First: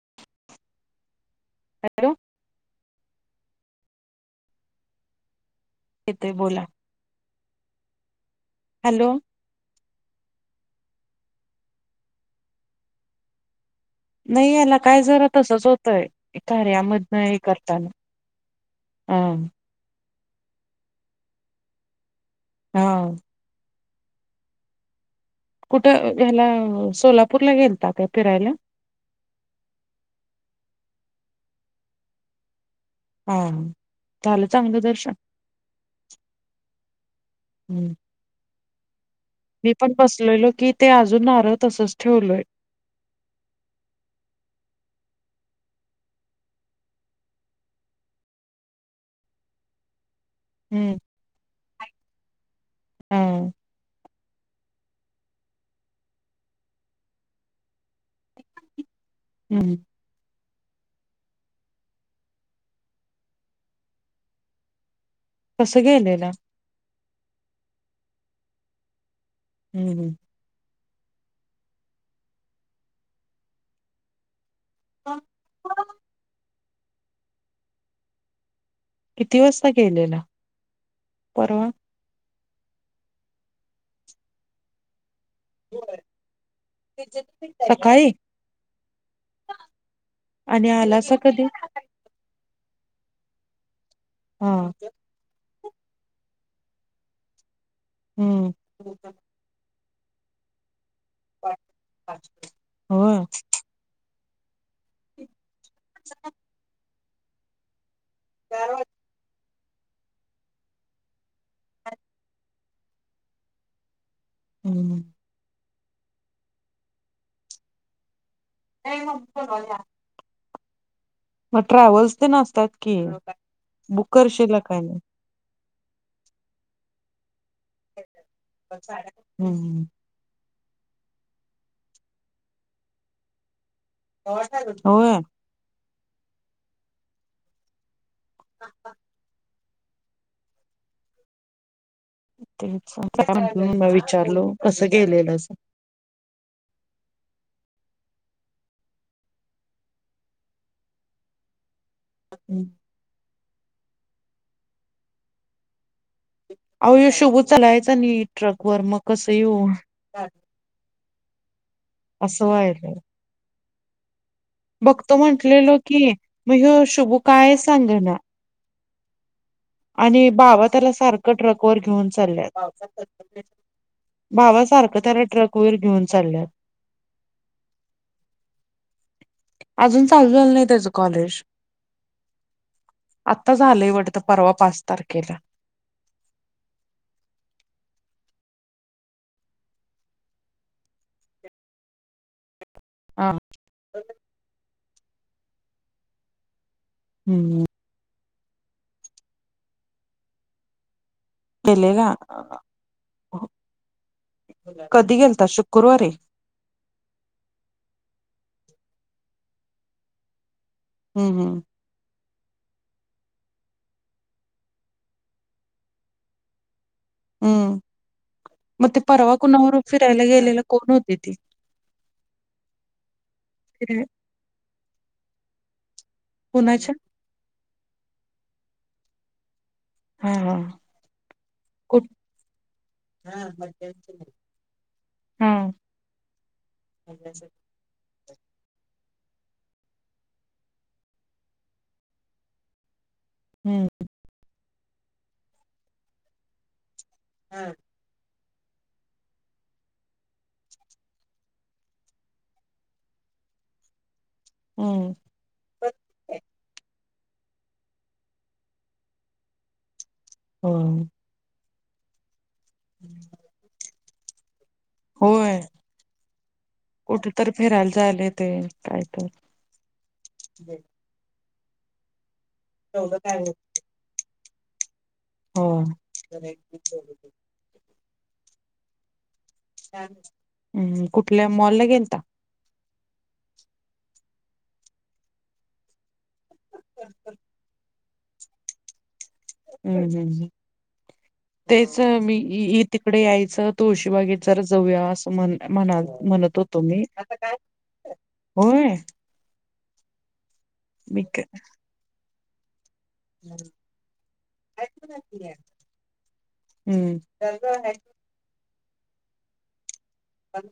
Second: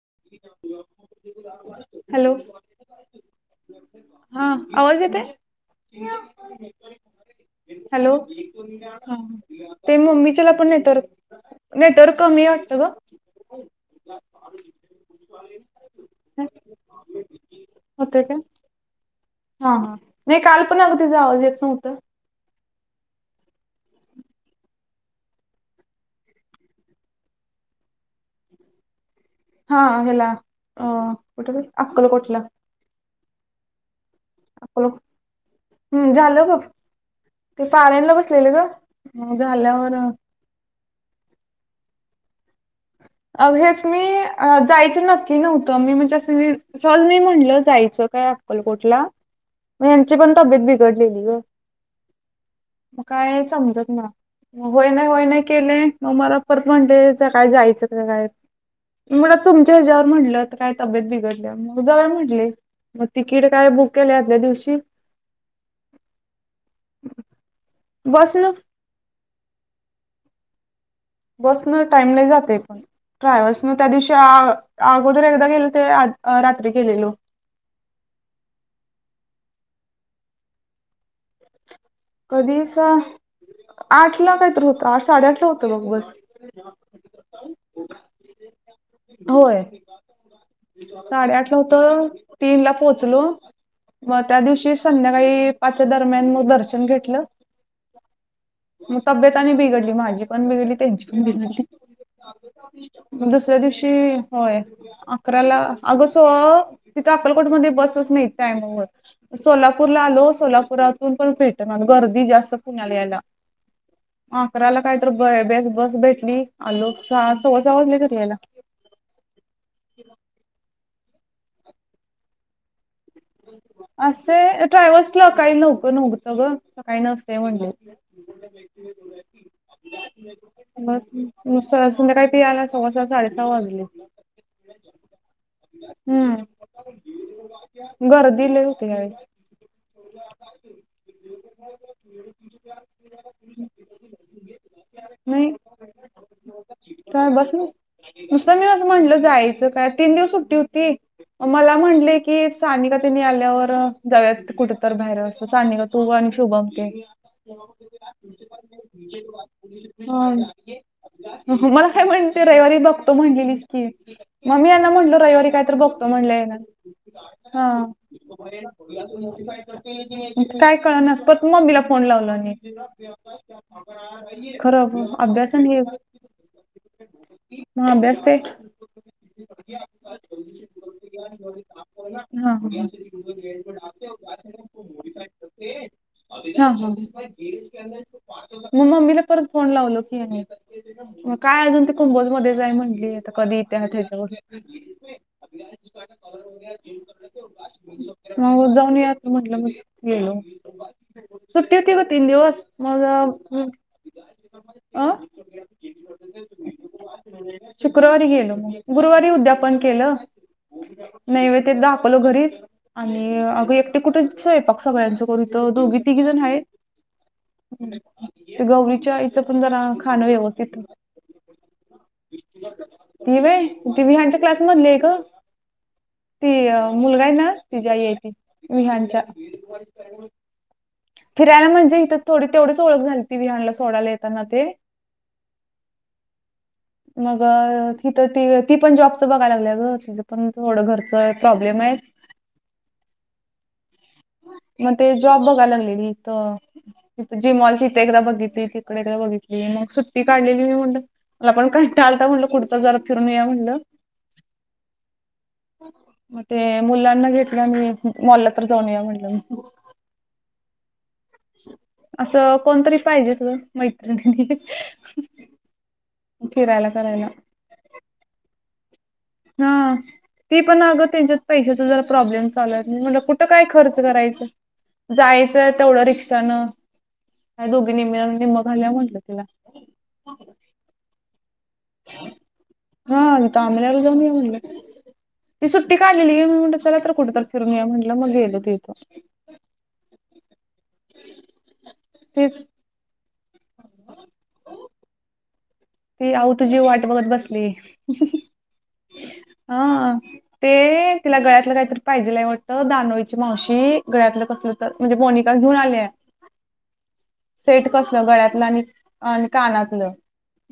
[inaudible] Hello. [inaudible] हा आवाज येत आहे. येतोय बोला [inaudible] हॅलो हॅलो ते मम्मीच्याला पण, तर नाही तरर कमी वाटत ग नाही याला. काय जरा तसच होतय कार्यामधन हे करताना होते का हा हा नाही काल पण अगदी जावजेत नव्हतं हा, कुठं ह्याला सोलापूरला गेलतातय फिरायला हा हला अ कुठ अक्कल कोठलं हो [inaudible] अकलं हम्म झालं बघ ते हम्म. पारायणला बसलेलं ग मग मी पण झाल्यावर बसलेलो की ते अजून आार तसंच ठेवलोय अ हेच मी जायचं नक्की नव्हतं मी म्हणजे असं मी सहज नाही म्हणलं जायचं काय अकलकोटला म या पण तब्येत हम्म बिघडलेली ग [inaudible] मग हा काय समजत ना होय नाही होय नाही केले नऊ मरा परत म्हणते ज काय जायचं काय? मुळ तुमच्या हम्म ह्याच्यावर म्हंटलं काय तब्येत बिघडल्या मग जव म्हटले मग तिकीट काय बुक केले आल्या दिवशी कसुगलेला बसल हम्म हम् बस न टाईम नाही जाते पण ट्रॅव्हल्सन त्या दिवशी अगोदर एकदा गेलं ते आ रात्री गेलेलो [inaudible] किती वाजता गेलेला परवा कधी आठ ला काहीत होत आठ साडेआठ होत बघस. सकाळी [unintelligible] होय, आणि आलासा साडे कधी आठ ला होत तीन ला पोहोचलो. मग त्या हा दिवशी संध्याकाळी पाच्या दरम्यान मग दर्शन घेतलं. हम्म [inaudible] मग तब्यताने बिघडली माझी पण बिघडली त्यांची [unintelligible] हो दुसऱ्या दिवशी होय अकराला अगस तिथे अक्कलकोटमध्येध्ये बसच नाही त्यायमर सोलापूरला आलो सोलापुरातून पण भेटणार गर्दी जास्त कण्याला यायला अकराला काय हम्म. तर ब बस बस भेटली आलोक सहा सव्सा वाजले तरी याला नाही मगोलवाज [inaudible] मग ट्रॅव्हल्स ते नासतात. असे नाही. ट्रयव्हल्स ला काही न्हक नव्हतं ग स काही नसत [inaudible] हम्म, संध्या काही पि आला सव्वा स साडेसहा वाजली. होय, हम्म, [inaudible] घर दिले होते याळेस [inaudible] ते म विचारलो कसं गेलेल अस का बस नस नुसतं मी असं म्हंटलं जायचं काय तीन दिवस सुट्टी होती. मला म्हणलेय की सानिका तिने आल्यावर जाव्यात कुठ तर बाहेर असतं सानिका भवान, शुभमते अहो ह्यो शुभू चालायचा नीट ट्रक वर मग कसं येऊ? ह मला काय म्हणते असं रविवारी व्हायलय बघतो म्हणलेलीस की? मग मी यांना बघतो म्हणलो रविवारी काय तर म्हंटलेलो बघतो की म्हणल आहे मग ना ह्यो शुभू काय सांगणं. [unintelligible] काय त्याला कळ नास सारखं पत ट्रक मग वर बिला फोन घेऊन लावला आणि चालल्यात. बाबा सारखं खरं त्याला ट्रक अभ्यासन वर ये घेऊन चालल्यात हां बसते. अजून चालू नाही त्याच कॉलेज. हां हां. आता हां झालंयवटतं परवा पाच तारखेला. [inaudible] मग मम्मीला परत फोन लावलो,, की म मग काय अजून ते कुंभोज मध्ये म्हंली हा कधी येत्या हम्म. मग जाऊन यात म्हटलं मग गेलो. सुुट्टी होती ग गेलेला तीन दिवस अ कधी गेलता शुक्रवारी हम्म शुक्रवारी गेलो मी. गुरुवारी उद्यापन केलं हम्म नैवद ते दा घरीच आणि अग एकटे कुठे सगळ्यांच करू तर दोघी तिघी जण आहेत हम्म ते मग गौरीच्या परवा आईचं पण कुणावर जरा फिरायला खाणं गेलेला व्यवस्थित कोण होते ती ती व त फिराय ह्यांच्या क्लासमधले आहे ग. ती अ कुणाच्या मुलगा आहे ना तिच्याई आहे त विहांच्या. हा हा. फिरायला म्हणजे कुठ इथ थोडी तेवढीच ओळख झाली ती हा विहणला सोडायला येताना ते. हम्म मग तिथ त ती पण जॉब बघाय लागलं ग तिचं पण थोडं घरच प्रॉब्लेम आहे. हम्म. मग ते जॉब बघा लागलेली इथ जिमॉलची इथे एकदा बघित ते तिकडं बघितली मग सुट्टी काढलेली, मी म्हणलं मला पण कंटाळा आलता म्हटलं कुठे तर जरा फिरून या हम्म म ते मुला घेतल्या मी मॉलला तर जाऊन या म्हणलं. ह. असं कोणतरी पाहिजेत ग मैत्रिणी. होय. फिरायला कुठ करायला तर फिरायला जायला ते काय तर ह. ती पण अगं त्यांच्यात पैशाचा जरा प्रॉब्लेम चालू आहैत. म्हटल कुठं काय खर्च करायचं? हो जायचंय तेवढं रिक्षानं काय दोघीनी मिळून निम्म घालूया म्हटलं तिला. हम्म कुठल्या? मॉलला गेलता हा तांमरायालाू जान म ती सुट्टी का आलेली म म्हट चला तर कुठ तर फिरून या म्हटलं मग गेलो तिथं हम्म हम्म ह तेच ती मी तिकडे यायच तुळशीबाग जर जाऊया अस म्हण म्हणा ती आऊ म्हणत तुझी होतो मी वाट बघत बसली. होय हा ते मी तिला क- गळ्यातलं काहीतरी पाहिजे ला वाट दानोळीची मावशी गळ्यातलं कसल तर म्हणजे मोनिका घेऊन आल्या हम्म सेट कसल गळ्यातलं आणि अ कानातल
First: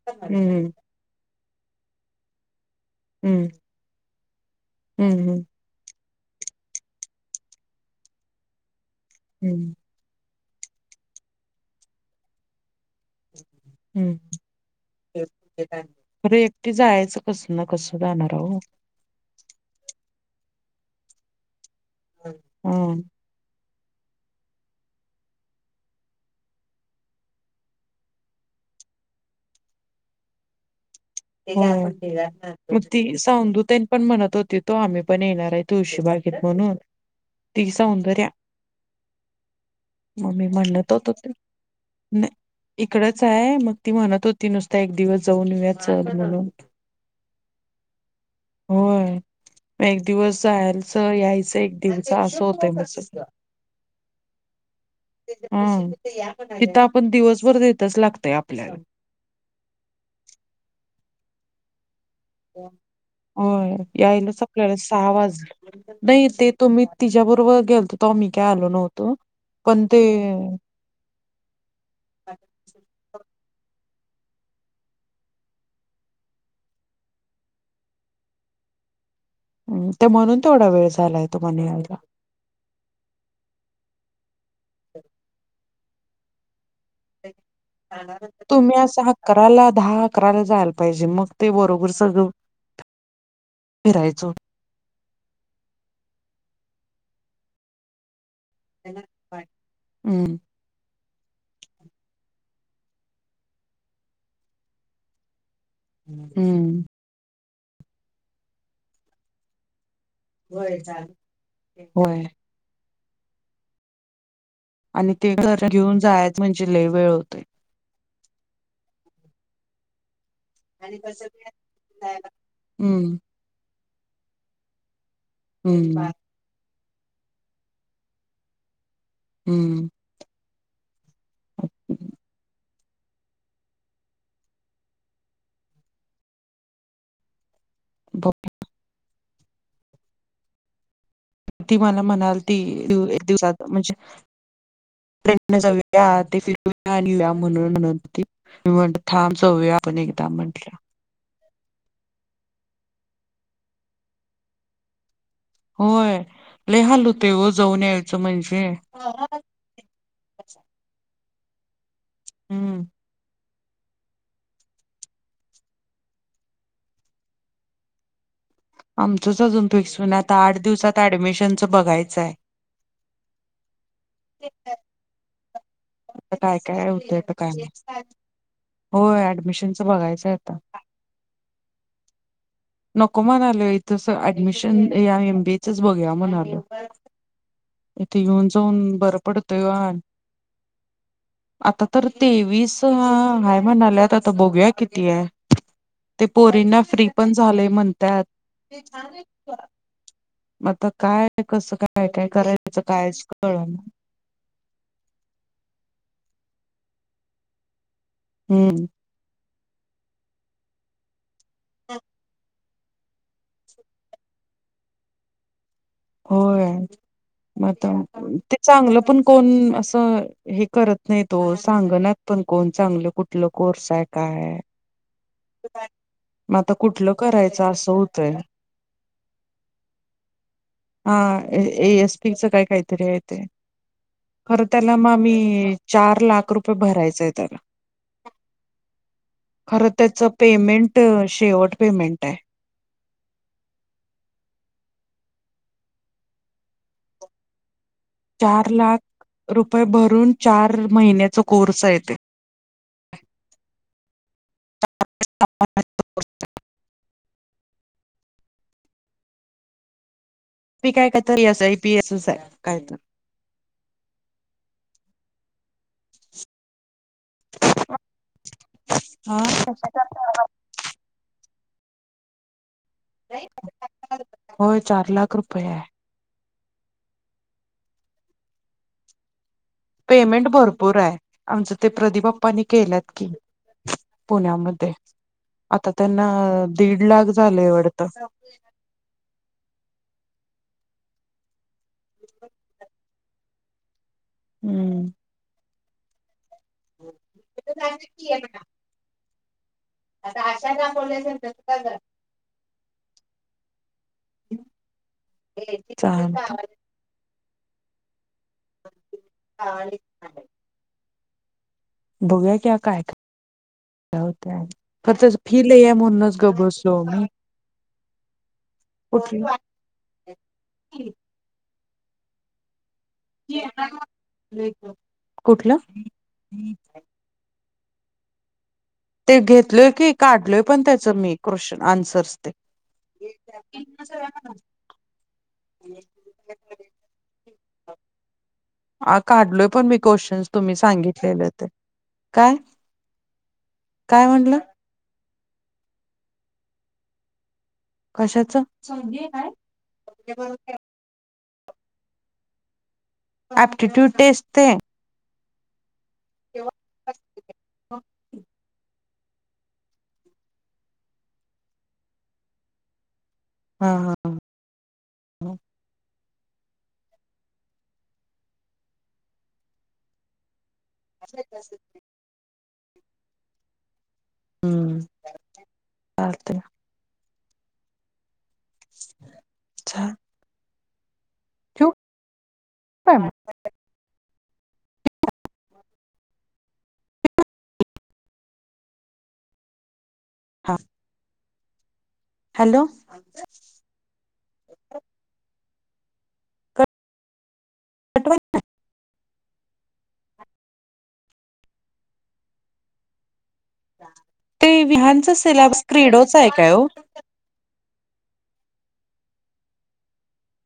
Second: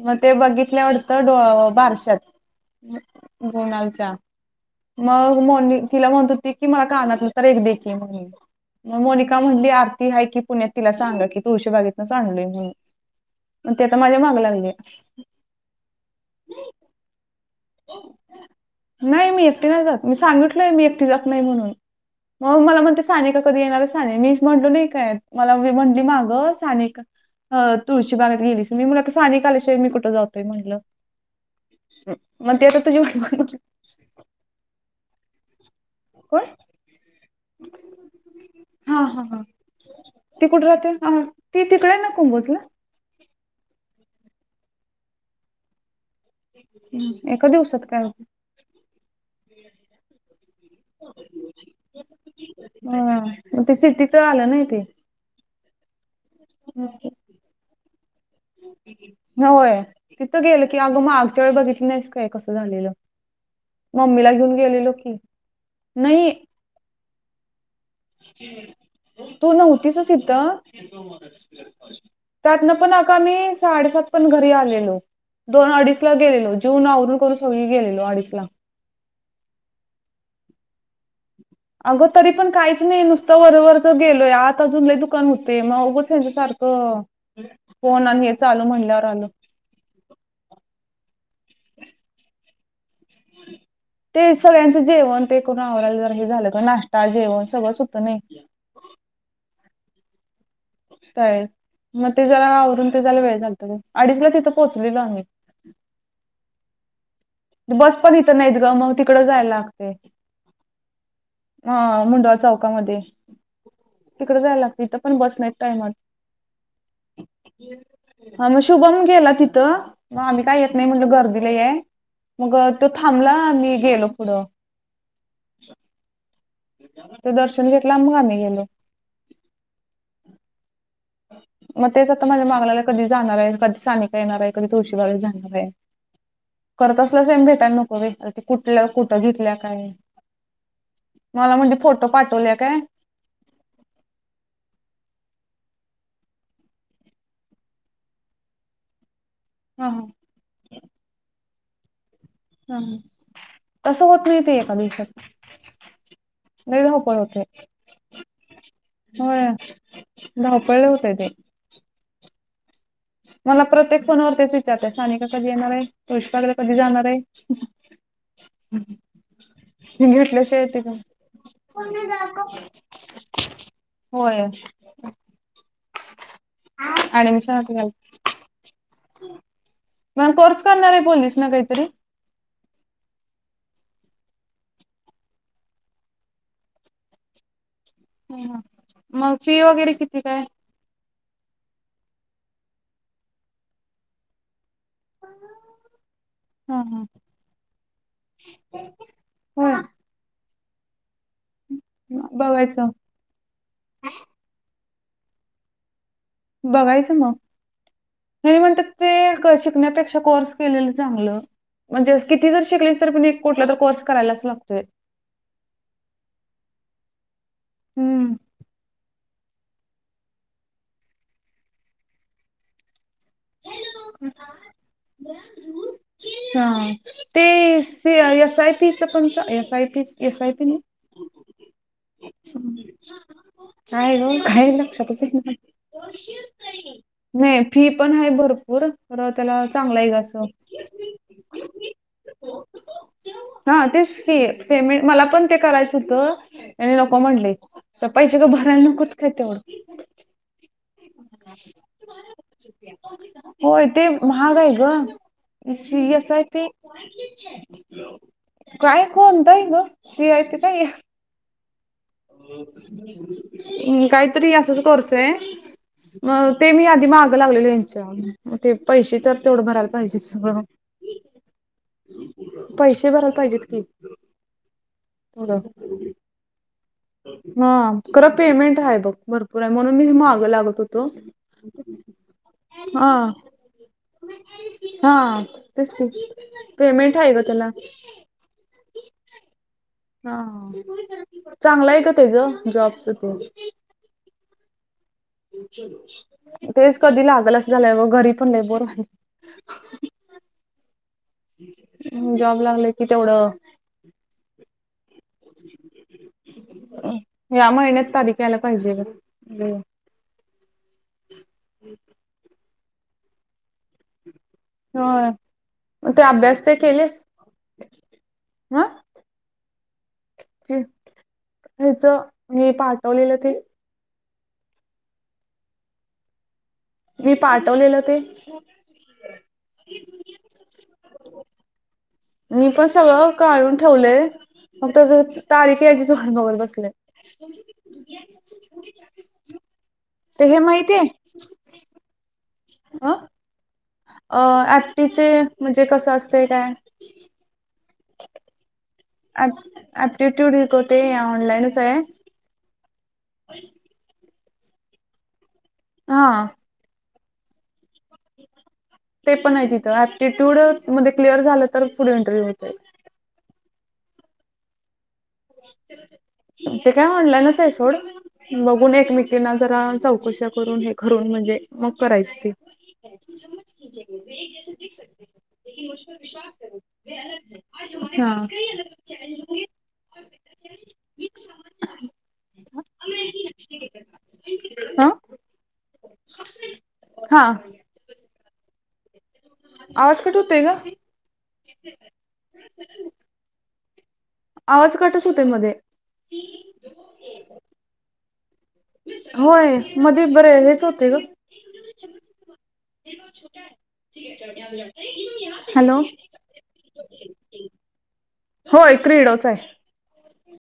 मग ते हम्म बघितल्या वाढत बारशात. हम्म गोणालच्या हम्म मग मोनी तिला म्हणत होती की मला कान तर एक दे की म्हण म मोनिका म्हणली हम्म आरती ह की पुण्यात तिला सांगा की तुळशी बागेतनच आणलय म्हणून मग ते आता माझ्या माग लागे. अरे एकटी जायचं कस. ना कस जाणारह नाही मी एकटी नाही जात मी सांगितलोय मी एकटी जात नाही म्हणून मग हा मला म्हणते साने का कधी येणार. मीच म्हटलो नाही काय मलाी म्हटली मागं साने अ तुळशी भागात गेलीच मी मुला सानेिक कालशिवा मीुठ जातोय म्हटलं मग ती वाट बघत सांदुतान पण म्हणत होती तो आम्ही पण येणार आहे. तुळशी बागेत कोण म्हणून ति सौंदर्या हा हा हा. मग मी ती कुठं राहते म्हणत होत हा होते ती तिकडे आहे ना कुंभोजला इकडच आहे मग ती म्हणत होती. ती नुसता एक दिवस जाऊन येऊयात. म्हणून हम्म, एका दिवसात काय होय. म एक दिवस जायलाच यायचं एक दिवस असं होतय मा हं, मग ते सिटी [unintelligible] हम इथ आपण हम्म. दिवसभर देतच लागत. होय तिथं गेलं की अगं मग आगच्या वेळी बघितलं नाहीस काय कसं झालेलं. हो मम्मीला यायलाच घेऊन आपल्याला गेलेलो सहा की वाजलं नाही ते तु्ी तिच्याबरोबर त ममी काय आलो नव्हतो. तू पण नव्हतीस ते सिद्ध त्यातन पण आका मी साडेसात पण घरी आलेलो. दोन अडीच ला गेलेलो जून आवरून करून सगळी गेलेलो अडीच ला. हम ते म्हणून थोडा वेळ झालाय. तुम्हाला यायला अगं तरी पण काहीच नाही नुसतं वरोबरच गेलोय आता अजूनला दुकान होते मग चच्या सारखं. तुम्ही असा अकराला दहा अकराला जायला पाहिजे मग ते बरोबर सगळं. फिरायचं ते सगळ्यांचं जेवण ते करून आवराला जर हे झालं तर नाश्त. ताजेवण सगळंच होतं नाही. हम्म. तळेल मग ते जला आवरून ते त्याला वेळ चागत अडीचला तिथं पोहोचलेलो आम्ही हम्म. बस पण इथं नाहीत गं मग तिकडं जायला लागते. ह होय मुंडळ चौकामध्ये तडे जाय लाग तिथ आणि पण ते बस नाही घर टाइम घेऊन जायच म्हणजे लय वेळ होतोय. हा मग शुभम गेला तिथं मग आम्ही काय येत नाही म्हणलं गर्दीला आहे. मग तो हम्म थांबला मी गेलो पुढं. हम्म बा ते दर्शन घेतलं मग आम्ही गेलो. हम्म. हो. मग तेच आता माझ्या मागलाला कधी जाणार आहे कधी सानिका येणार आहे कधी तुळशीबागरे जाणार आहे. करत असल्या सम भेटायला नको व अर ते कुठल्या कुठं घेतल्या काय? म्हणजे ती मला फोटो म्हणाल पाठवल्या ती काय एक दिवसात म्हणजे त्या आधी फिरून आल्या म्हणाल ती मग ती थांम जाऊया हा आपण हा एकदा आपण म्हंटल्या. हम तसं होत नाही ते एका दिवसात होय लय लई हाल होते हो जाऊन यायचं म्हणजे हो धावपळ लय होते ते हम्म. मला प्रत्येक फोनावर तेच विचारते सानिका कधी येणार आहे पुळुष्पागला कधी जाणार आहे. [inaudible] आमचंच अजून फिक्स हून न आता आठ घेतल्याशिवाय ते दिवसात ऍडमिशनच बघायचं आहे. [inaudible] होय आता काय काय होतं काय ऍडमिशन घाल माहित हो ऍडमिशनच बघायचं मग आता. कोर्स करणार आहे बोललीस ना काहीतरी नको म्हणालोय इथं ऍडमिशन एमबीएच च बघूया म्हणालोय. इथे येऊन जाऊन बर मग फी पडतय हो. वगैरे किती काय? आता तर तेवीस हाय म्हणाल्यात आता बघूया. किती ते हा पोरींना हा फ्री पण झालय म्हणत्यात होय आता काय कसं काय काय करायच बघायचं कायच कळना. बघायचं मग हे हम्म म्हणतात ते कसे, शिकण्यापेक्षा कोर्स केलेले चांगलं म्हणजे किती जरी शिक लीस तरी कुठला तर कोर्स करायलाच लागतोय. होय हम्म. ते चांगलं पण कोण अस हे करत नाही. तो सांगनात पण कोण चांगलं कुठ कुठलं कोर्स आहे काय हाय हा ते एस आय पीच पण च S I P S I P नाही हा ए एस पीच काय काहीतरी आहे ते का ग खरं काही त्याला मग लक्षात नाही आम्ही चार फी लाख रुपये भरायचे आहेत. पण फी पण हाय भरपूर पण त्याला चांगला आहे ग त्याच असं पेमेंट शेवट पेमेंट आहे. हा तेच की पेमेंट मला पण ते करायचं होतं ह्यांनी नको म्हणले पैसे तर चार भरायला लाख नकोत का तेवढ रुपये भरून चार महिन्याचा कोर्स आहे ते होय ते महाग आहे ग सी एस आय पी काय कोणतय ग सी आय पी ती काय तर P S I P S I आहे काय हम् काहीतरी असंच कोर्स आहे. मग ते मी आधी मागं लागलेले यांच्या ते पैसे तर हा तेवढं भरायला पाहिजे सगळं [inaudible] ह पैसे भरा पाहिजेत कि होय चार लाख थोडं रुपये आहे हा खरं पेमेंट आहे बघ भरपूर आहे म्हणून मी पेमेंट मागं लागत भरपूर होतो आहे. आमचं ते प्रदीप आप्पांनी हा केल्यात की पुण्यामध्ये हा आता तेच त्यांना की दीड पेमेंट लाख आहे ग झाले त्याला वाटतं. [inaudible] हा चांगला आहे का त्याच जॉबच हम्म तेच कधी लागल अस झालंय. घरी पण बोर व्हायला लागल. आता अशा हम जॉब लागल कि तेवढं, चालेल ह्या महिन्यात तारीख यायला पाहिजे गं बघूया कि काय आता होय फि लय आहे मग ते म्हणूनच गप्प अभ्यास ते बसलो केलेस मी. ह कुठली ह्याच मी पाठ कुठलं मी पाठवलेलं ते ते घेतलय की काढलोय पण त्याच मी क्वेश्चन आन्सर्स. मी पण सगळं काढून ठेवलंय फक्त आता तारीख यायचीच वाट बघत बसलोय. हा काढलोय पण मी क्वेशन ते हे तुम्ही माहितीये सांगितलेले ते. काय? अ काय अ म्हटलं आटीचे म्हणजे कसं असतंय काय? कशाचं? ऍप ऍप्टिट्यूडिक होते ऑनलाईनच आहे. ॲप्टिट्यूड टेस्ट ते हा. हा. ते पण आहे तिथं ऍप्टिट्यूडिकमध्ये क्लिअर झालं तर फुल इंटरव्ह्यू होतंय. हा, हा. ते काय ऑनलाईनच आहे सोड. बघून एकमेकीना जरा चौकश्या करून हे करून म्हणजे मग करायच ते. हम्म चालतंय हा. ठेऊ काय मग? हा हा. आवाज कट होतंय हा गं. हॅलो. आवाज कटच होतंय मध्ये. [unintelligible] होय मध्ये बरे हेच होते ग ते विहानचा सिलॅबस हॅलो. क्रीडोचा आहे काय ओ होय क्रीडोच हाय.